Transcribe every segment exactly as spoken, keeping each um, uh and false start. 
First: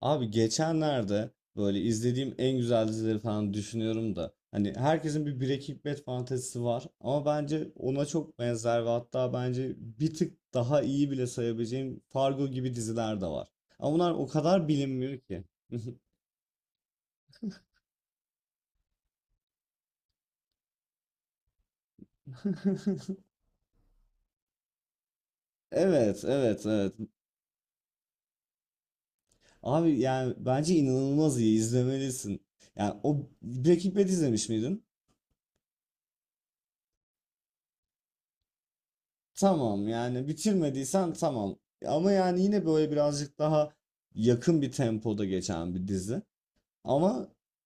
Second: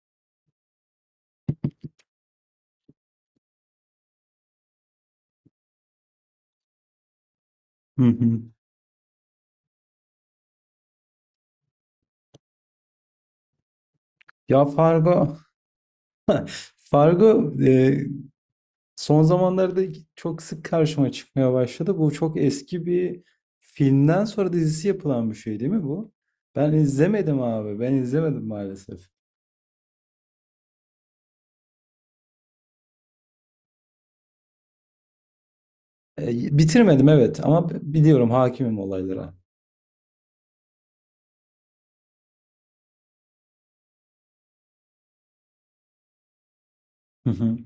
Abi geçenlerde böyle izlediğim en güzel dizileri falan düşünüyorum da hani herkesin bir Breaking Bad fantezisi var ama bence Hı ona çok hı. benzer ve hatta bence bir tık daha iyi bile sayabileceğim Fargo gibi diziler de var. Ama bunlar o Ya kadar bilinmiyor Fargo, ki. Fargo e, son zamanlarda çok sık karşıma çıkmaya başladı. Bu çok eski bir filmden sonra dizisi yapılan bir şey değil mi bu? Evet, evet, Ben evet. izlemedim abi. Ben izlemedim maalesef. Abi yani bence inanılmaz iyi izlemelisin. Yani o Breaking Bad izlemiş miydin? E, Bitirmedim, evet, ama b- biliyorum, hakimim olaylara. Tamam yani bitirmediysen tamam. Ama yani yine böyle birazcık daha yakın bir tempoda geçen bir dizi. Ama Hı hı.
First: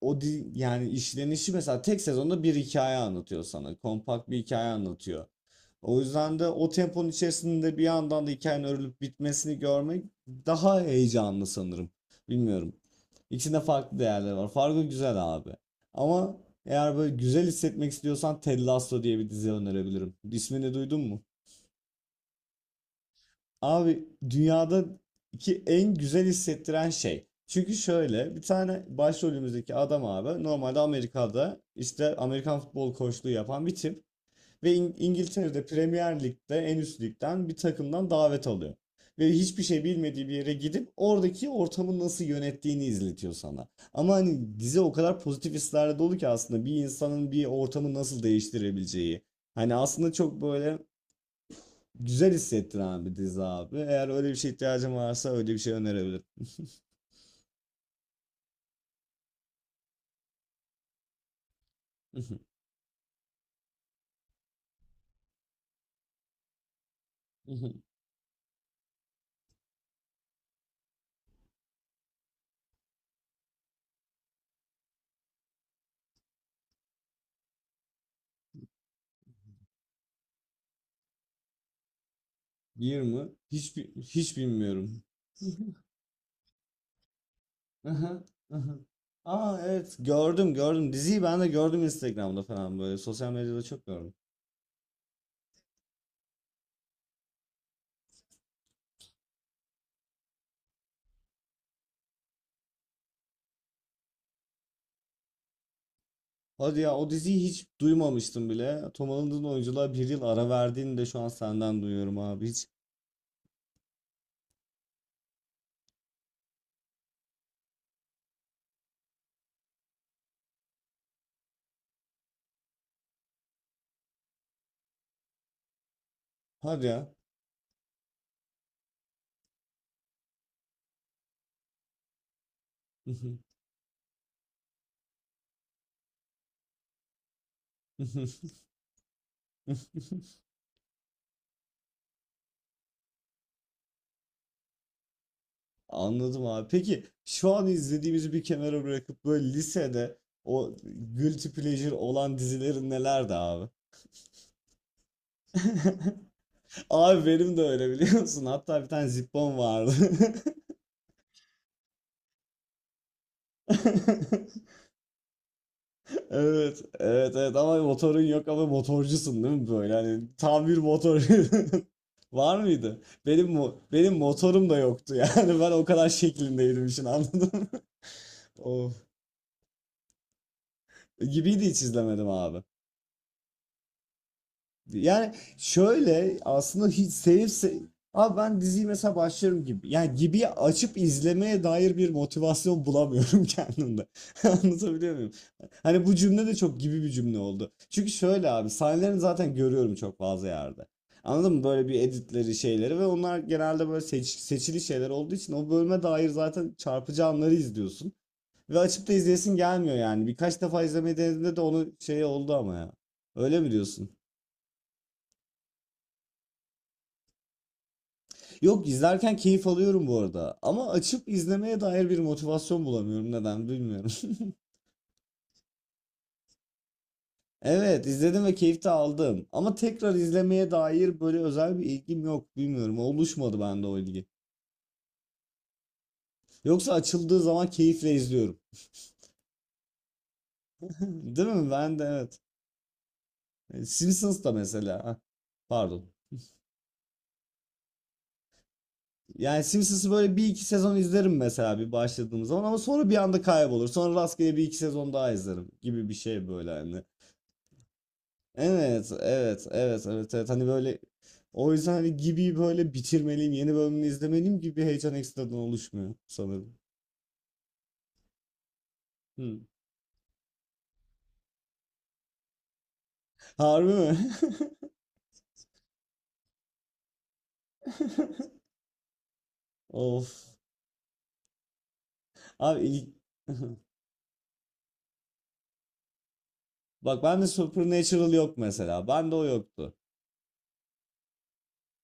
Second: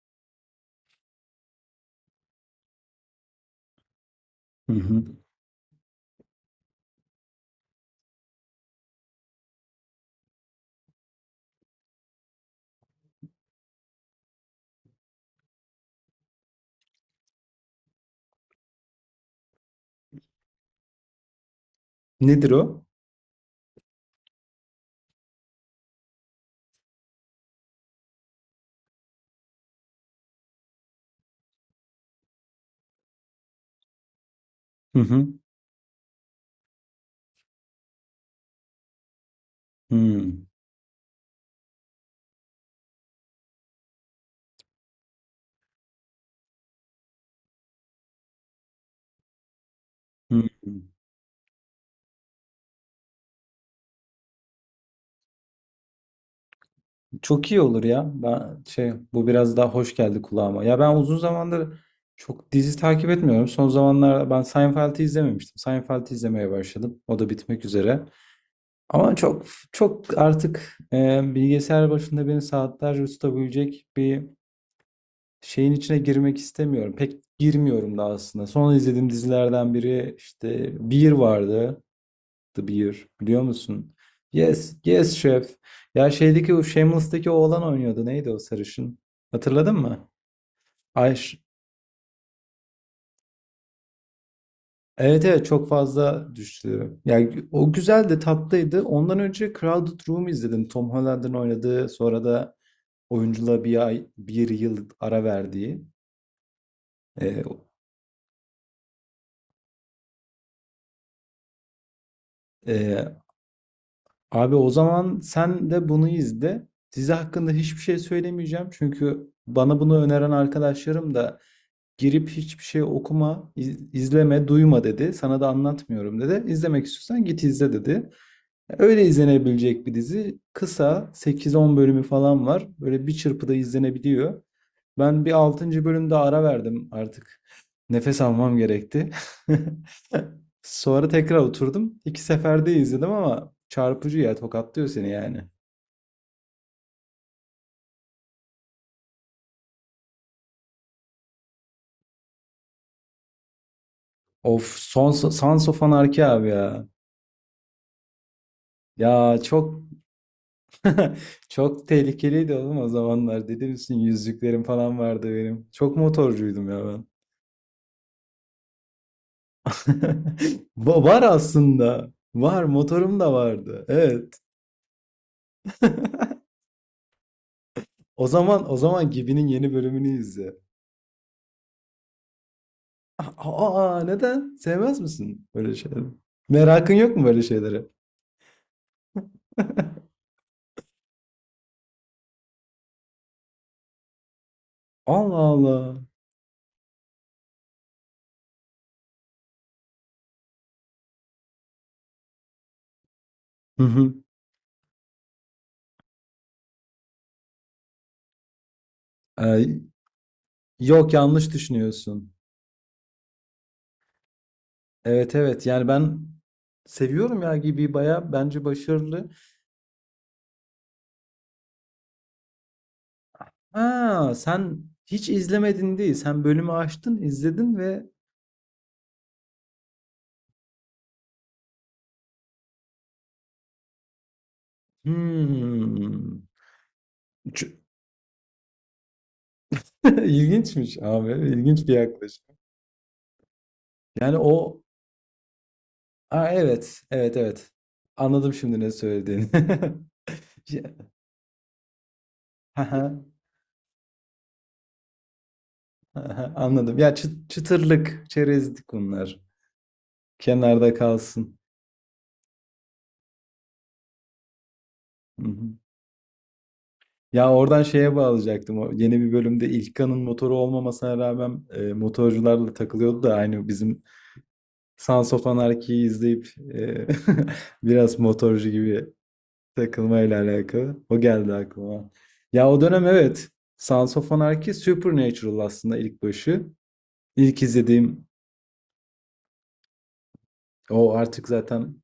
o di yani işlenişi mesela tek sezonda bir hikaye anlatıyor sana. Kompakt bir hikaye Hı hı. anlatıyor. O yüzden de o temponun içerisinde bir yandan da hikayenin örülüp bitmesini görmek daha heyecanlı sanırım. Bilmiyorum. İçinde farklı değerler var. Fargo güzel abi. Ama eğer böyle güzel hissetmek istiyorsan Ted Lasso diye bir dizi önerebilirim. İsmini duydun mu? Nedir o? Abi dünyadaki en güzel hissettiren şey. Çünkü şöyle bir tane başrolümüzdeki adam abi normalde Amerika'da işte Amerikan futbol koçluğu yapan bir tip ve İng- Hı hı. İngiltere'de Premier Lig'de en üst ligden bir takımdan davet alıyor. Ve hiçbir şey Hı. bilmediği bir yere gidip oradaki ortamı nasıl yönettiğini izletiyor sana. Ama hani dizi o kadar pozitif hislerle dolu ki aslında bir insanın bir ortamı nasıl değiştirebileceği. Hani aslında Hı. çok böyle. Güzel hissettiren bir dizi abi. Eğer öyle bir şey ihtiyacım varsa öyle bir şey önerebilirim. Çok iyi olur ya. Ben şey bu biraz daha hoş geldi kulağıma. Ya ben uzun zamandır çok dizi takip etmiyorum. Son zamanlarda ben Seinfeld'i izlememiştim. Seinfeld'i izlemeye başladım. O da bitmek üzere. Ama çok çok artık e, bilgisayar başında beni saatlerce tutabilecek bir şeyin içine girmek istemiyorum. Pek girmiyorum da aslında. Son izlediğim dizilerden biri işte Bir vardı. The Bear, Bir mi? biliyor Hiç bi- musun? hiç Yes, bilmiyorum. yes, chef. Ya şeydeki o Shameless'taki oğlan oynuyordu. Aha, Neydi o aha. sarışın? Aa Hatırladın evet, mı? gördüm gördüm. Ay, Diziyi ş- ben de gördüm Instagram'da falan böyle. Sosyal medyada çok gördüm. evet, evet, çok fazla düştü. Yani o güzeldi, tatlıydı. Ondan önce Crowded Room izledim. Tom Holland'ın oynadığı, sonra da oyunculuğa bir ay, bir yıl ara verdiği. Hadi ya, o Ee, diziyi hiç duymamıştım bile. Tom Holland'ın oyunculuğa bir yıl ara verdiğini de şu an senden duyuyorum abi. Hiç. e, Abi, o zaman sen de bunu izle. Dizi hakkında hiçbir şey söylemeyeceğim. Çünkü bana bunu öneren arkadaşlarım da girip hiçbir şey okuma, iz- izleme, duyma dedi. Sana da anlatmıyorum dedi. İzlemek Hadi ya. istiyorsan git izle dedi. Öyle izlenebilecek bir dizi. Kısa, sekiz on bölümü falan var. Böyle bir çırpıda izlenebiliyor. Ben bir altıncı bölümde ara verdim artık. Nefes almam gerekti. Sonra tekrar oturdum. İki seferde izledim ama çarpıcı ya, tokatlıyor seni yani. Anladım abi. Peki şu an izlediğimizi bir kenara bırakıp böyle lisede o guilty pleasure olan dizilerin nelerdi abi? Of, Sons Sons of Anarchy abi ya. Abi benim de öyle, biliyor musun? Hatta bir tane Ya Zippon çok vardı. Çok tehlikeliydi oğlum o zamanlar. Deli misin? Yüzüklerim falan vardı benim. Çok motorcuydum Evet, ya ben. evet, evet, ama motorun yok ama motorcusun değil mi böyle? Hani tam bir Va- motor. Var aslında. Var Var, mıydı? motorum da Benim mo- vardı. benim Evet. motorum da yoktu yani ben o kadar şeklindeydim işin, anladın mı? O zaman o Of. zaman Gibi'nin yeni bölümünü izle. Gibiydi, hiç izlemedim abi. Aa, aa, neden? Sevmez Yani misin böyle şeyleri? şöyle, aslında Merakın hiç yok mu böyle sevip se- şeylere? abi ben diziyi mesela başlarım gibi. Yani gibi açıp izlemeye dair bir motivasyon bulamıyorum kendimde. Anlatabiliyor muyum? Allah Allah. Hani bu cümle de çok gibi bir cümle oldu. Çünkü şöyle abi, sahnelerini zaten görüyorum çok fazla yerde. Anladın mı? Böyle bir editleri şeyleri ve onlar Hı genelde böyle hı. seç- seçili şeyler olduğu için o bölüme dair zaten çarpıcı anları izliyorsun. Ve açıp da izleyesin Ee, gelmiyor yani. Birkaç defa Yok, izlemeyi yanlış denediğimde de onu şey düşünüyorsun. oldu ama ya. Öyle mi diyorsun? Evet, evet, yani ben seviyorum ya, Gibi baya bence Yok, başarılı. izlerken keyif alıyorum bu arada. Ama açıp izlemeye dair bir motivasyon bulamıyorum. Neden bilmiyorum. Ha, sen hiç izlemedin değil. Sen bölümü açtın, izledin Evet, ve izledim ve keyif de aldım. Ama tekrar izlemeye dair böyle özel bir ilgim yok. Bilmiyorum. Oluşmadı bende o ilgi. hmm. Yoksa açıldığı zaman Ç- keyifle izliyorum. İlginçmiş abi. Değil mi? İlginç bir Ben de evet. yaklaşım. E, Yani Simpsons da o, mesela. Hah. Pardon. ha, evet, evet, evet. Anladım şimdi ne söylediğini. Yani Simpsons'ı böyle bir iki Ya, sezon izlerim mesela bir başladığım zaman, ama haha, sonra bir anda kaybolur. Sonra rastgele bir iki sezon daha izlerim gibi bir şey haha, böyle anladım. hani. Ya, çı- çıtırlık, çerezlik Evet, bunlar. evet, evet, evet, evet. Hani Kenarda böyle kalsın. o yüzden hani gibi böyle bitirmeliyim, yeni bölümünü izlemeliyim gibi bir heyecan Hı ekstradan hı. oluşmuyor sanırım. Ya, oradan şeye bağlayacaktım. O yeni bir Hmm. bölümde İlkan'ın motoru olmamasına rağmen e, motorcularla takılıyordu da aynı Harbi bizim mi? Sons of Anarchy'yi izleyip e, biraz motorcu gibi takılmayla Of. alakalı. O geldi aklıma. Ya o Abi dönem ilk... evet. Sons of Anarchy Supernatural aslında ilk başı. Bak, ben de İlk izlediğim Supernatural yok mesela. Ben de o yoktu. o artık zaten,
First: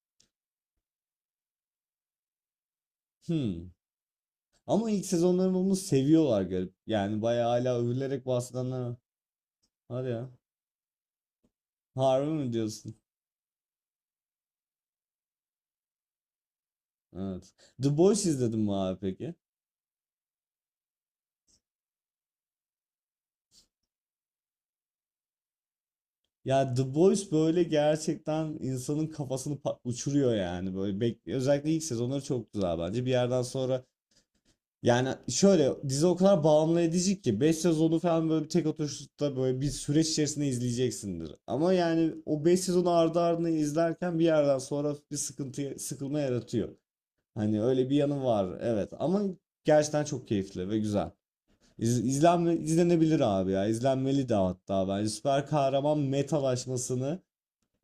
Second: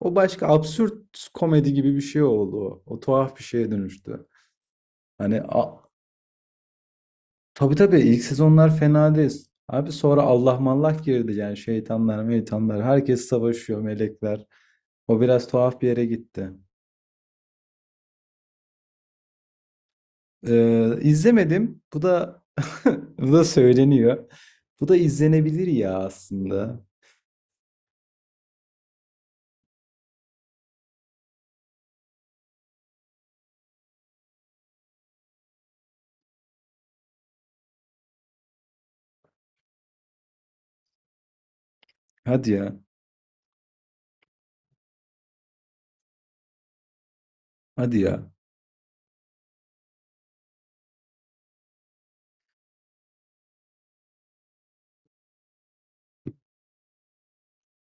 o başka absürt komedi gibi bir şey oldu. O, o tuhaf bir Hmm. şeye dönüştü. Ama ilk Hani, sezonların a, onu seviyorlar, garip. Yani bayağı tabii, hala tabii, ilk övülerek sezonlar bahsedenler var. fena değil. Abi Hadi sonra ya. Allah mallak girdi yani, şeytanlar Harbi mi meytanlar diyorsun? herkes savaşıyor, melekler. O biraz tuhaf bir yere gitti. Evet. The Boys izledin mi abi peki? Eee, izlemedim. Bu da bu da söyleniyor. Bu da izlenebilir ya Ya aslında. The Boys böyle gerçekten insanın kafasını pa- uçuruyor yani, böyle bek- özellikle ilk sezonları çok güzel bence. Bir yerden sonra, yani şöyle, dizi o kadar bağımlı edici ki beş sezonu falan böyle bir tek oturuşta böyle bir süreç içerisinde izleyeceksindir. Ama yani o Hadi beş ya. sezonu ardı ardına izlerken bir yerden sonra bir sıkıntı, sıkılma yaratıyor. Hani öyle bir Hadi yanı ya. var, evet, ama gerçekten çok keyifli ve güzel. İz, izlenme, izlenebilir abi ya, izlenmeli de hatta. Bence süper kahraman metalaşmasını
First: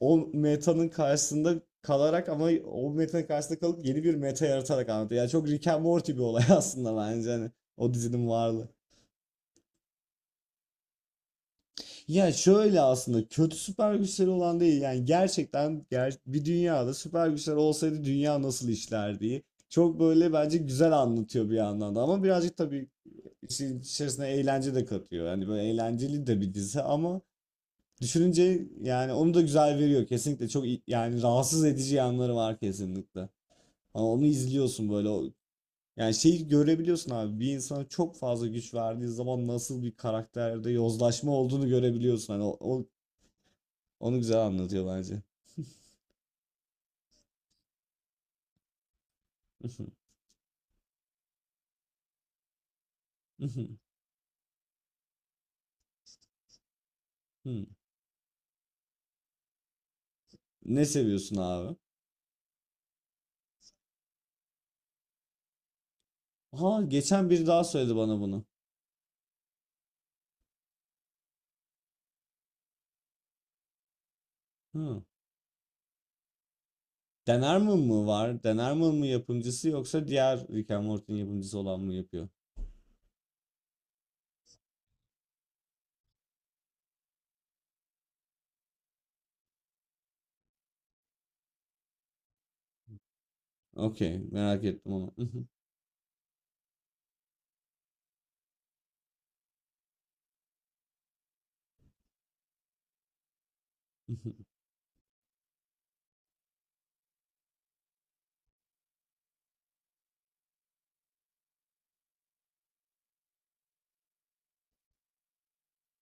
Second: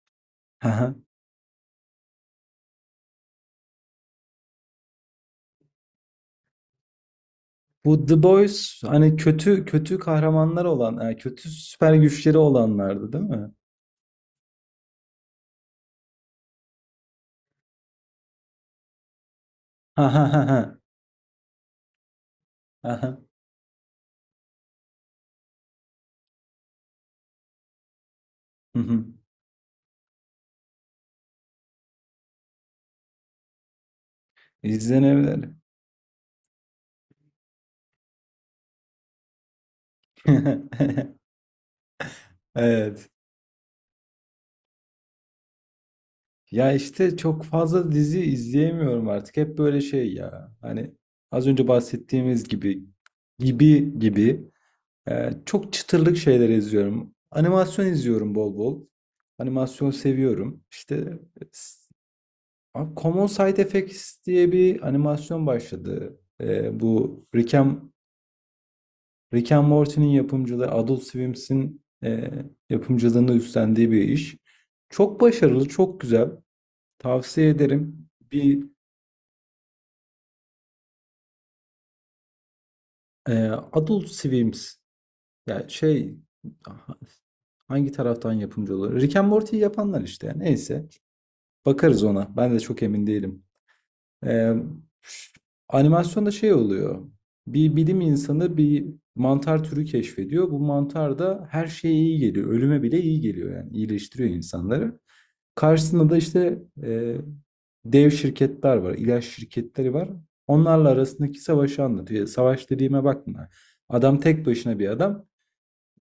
o metanın Haha. karşısında kalarak, ama o metanın karşısında kalıp yeni bir meta yaratarak anlatıyor. Yani çok Rick and Morty bir olay aslında bence, hani o Bu The dizinin varlığı. Boys hani kötü kötü kahramanlar olan, yani kötü süper Ya güçleri şöyle, olanlardı değil aslında mi? kötü süper güçleri olan değil, yani gerçekten ger- bir dünyada süper güçler olsaydı dünya nasıl işlerdi, çok Ha ha böyle ha bence ha. güzel anlatıyor bir yandan da. Ama birazcık tabii Aha. işin içerisine eğlence de katıyor. Yani böyle eğlenceli de bir dizi, ama düşününce, Hı hı. yani onu da güzel veriyor kesinlikle. Çok iyi- yani rahatsız edici yanları var kesinlikle. Ama onu izliyorsun böyle. o- İzlenebilir. Yani şeyi görebiliyorsun abi. Bir insana çok fazla güç verdiği zaman nasıl bir karakterde yozlaşma olduğunu görebiliyorsun. Hani o, o- Evet. onu güzel anlatıyor bence. Ya işte, çok fazla dizi izleyemiyorum artık. Hep böyle şey ya. Hani, az önce bahsettiğimiz gibi gibi gibi. Ee, çok çıtırlık şeyler izliyorum. Animasyon izliyorum bol bol. Animasyon seviyorum. Ne İşte, seviyorsun e, abi? s- abi, Common Side Effects diye bir animasyon başladı. Ee, Ha, Bu, geçen biri Rick daha and, söyledi bana bunu. Rick and Morty'nin yapımcılığı, Adult Swim'in e, yapımcılığını üstlendiği bir iş. Hı. Çok başarılı, çok güzel. Dan Tavsiye Harmon ederim. var? Bir Dan mı yapımcısı, yoksa diğer Rick and Morty'nin yapımcısı olan mı yapıyor? e, Adult Swim, yani şey, hangi taraftan yapımcı olur? Rick and Morty'yi yapanlar işte. Neyse. Bakarız ona. Ben de çok emin değilim. Okey, Ee, merak ettim onu. Animasyonda şey oluyor. Bir bilim insanı bir mantar türü keşfediyor. Bu mantar da her şeye iyi geliyor. Ölüme bile iyi geliyor yani. İyileştiriyor insanları. Karşısında da işte, e, dev şirketler var, İlaç şirketleri var. Onlarla arasındaki savaşı anlatıyor. Savaş dediğime bakma. Adam tek başına bir adam.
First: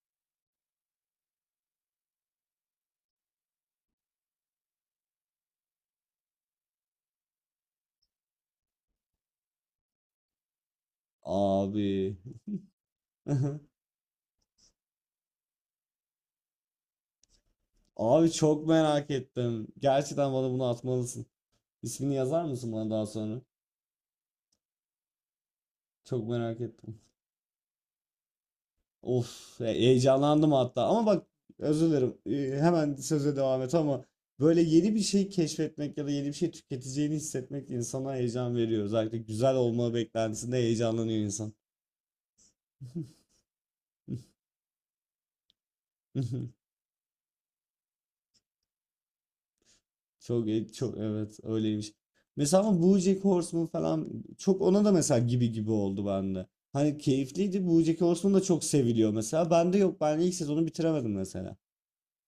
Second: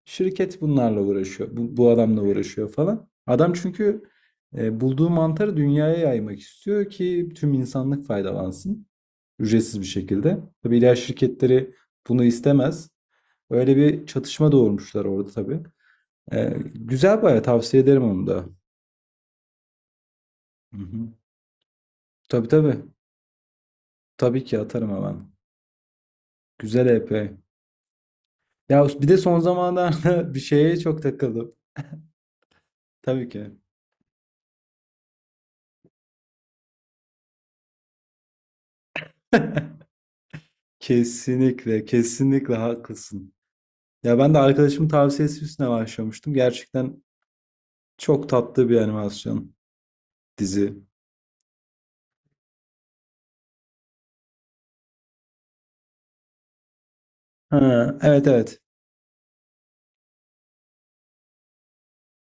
Şirket bunlarla uğraşıyor. Bu, bu adamla uğraşıyor falan. Adam çünkü e, bulduğu mantarı dünyaya yaymak istiyor ki tüm insanlık faydalansın. Ücretsiz bir şekilde. Tabii ilaç şirketleri Abi. bunu istemez. Öyle bir çatışma doğurmuşlar orada tabii. E, güzel, bayağı tavsiye ederim onu Abi da. çok merak ettim. Gerçekten bana bunu Hı hı. atmalısın. İsmini yazar Tabii mısın tabii. bana daha sonra? Tabii ki atarım hemen. Çok merak Güzel ettim. E P. Ya bir de son Of, zamanlarda bir heyecanlandım şeye hatta. çok Ama bak, takıldım. özür dilerim. Ee, Hemen Tabii söze ki. devam et, ama böyle yeni bir şey keşfetmek ya da yeni bir şey tüketeceğini hissetmek insana heyecan veriyor. Özellikle güzel olma beklentisinde heyecanlanıyor insan. Kesinlikle, kesinlikle haklısın. Ya ben de arkadaşımın tavsiyesi üstüne başlamıştım. Gerçekten çok tatlı bir animasyon Çok e, dizi. çok evet, öyleymiş. Mesela ama BoJack Horseman falan, çok ona da mesela gibi gibi oldu bende. Hani keyifliydi. Ha, BoJack evet, Horseman da evet. çok seviliyor mesela. Bende yok. Ben ilk sezonu bitiremedim mesela.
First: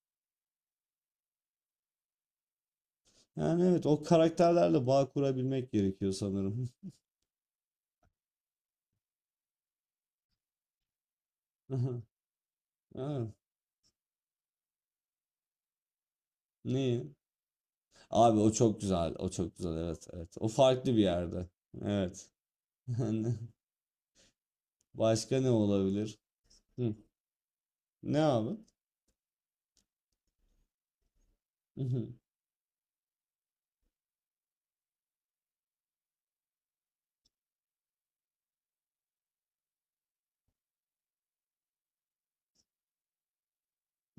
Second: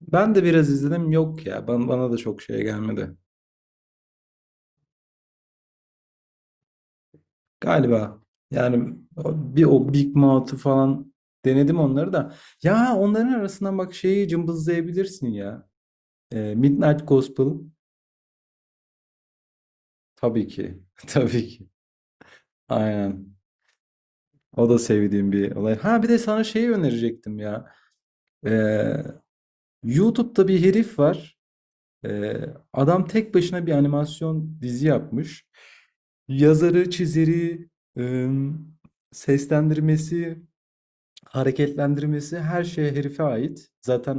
Ben de biraz izledim. Yok ya. Bana, bana da çok şey gelmedi. Yani evet, o karakterlerle bağ kurabilmek gerekiyor sanırım. Galiba. Yani, o- bir o Big Mouth'u falan denedim, onları da. Ya, Evet. onların arasından bak şeyi cımbızlayabilirsin ya. Ee, Niye? Midnight Gospel. Abi o çok güzel. O çok güzel. Evet, evet. O Tabii ki. farklı bir yerde. Tabii ki. Evet. Aynen. O da sevdiğim Başka ne bir olay. Ha, bir olabilir? de sana şeyi Hı. önerecektim ya. Ne abi? Ee, YouTube'da bir herif var. Hı hı, Ee, Adam tek başına bir animasyon dizi yapmış. Yazarı, çizeri, ım, seslendirmesi, hareketlendirmesi, her şey herife ait.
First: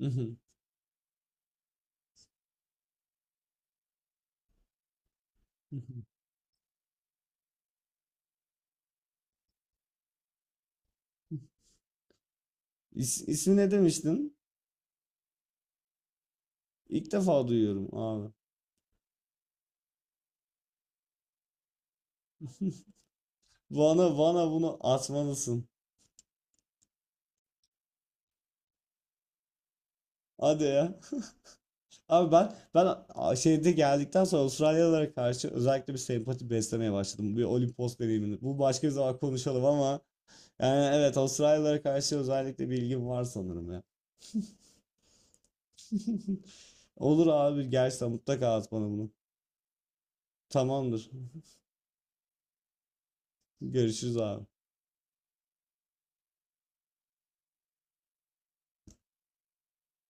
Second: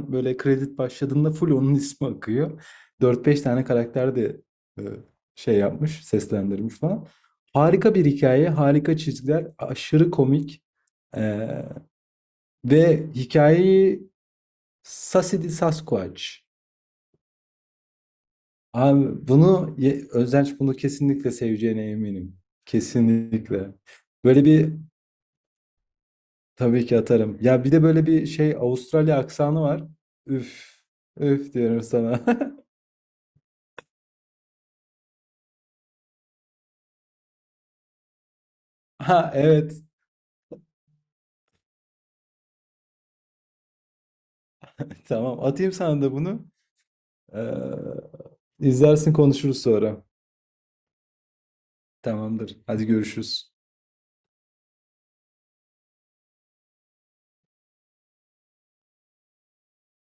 hı hı, böyle kredi başladığında full onun ismi akıyor. Dört beş tane karakter de e, şey hı hı. yapmış, seslendirmiş falan. Harika bir hikaye, harika çizgiler, aşırı komik. Ee, Ve İs, ismi ne hikayeyi, demiştin? Sassy the Sasquatch. İlk defa duyuyorum abi. Abi, bunu Ye- Özdenç bunu kesinlikle seveceğine eminim. Kesinlikle. Bana Böyle bana bir, bunu atmalısın. tabii ki atarım. Ya bir de böyle bir şey, Avustralya aksanı var. Hadi Üf. ya. Üf diyorum sana. Abi ben ben a- şeyde geldikten sonra Avustralyalılara karşı özellikle bir sempati beslemeye başladım. Bir Olimpos deneyimini. Bu başka bir zaman Ha, konuşalım, evet. ama yani evet, Avustralyalılara karşı özellikle bir ilgim var sanırım ya. Tamam. Atayım sana da bunu. Olur abi, gerçekten mutlaka Ee, at bana bunu. izlersin konuşuruz sonra. Tamamdır. Tamamdır. Hadi görüşürüz. Görüşürüz abi.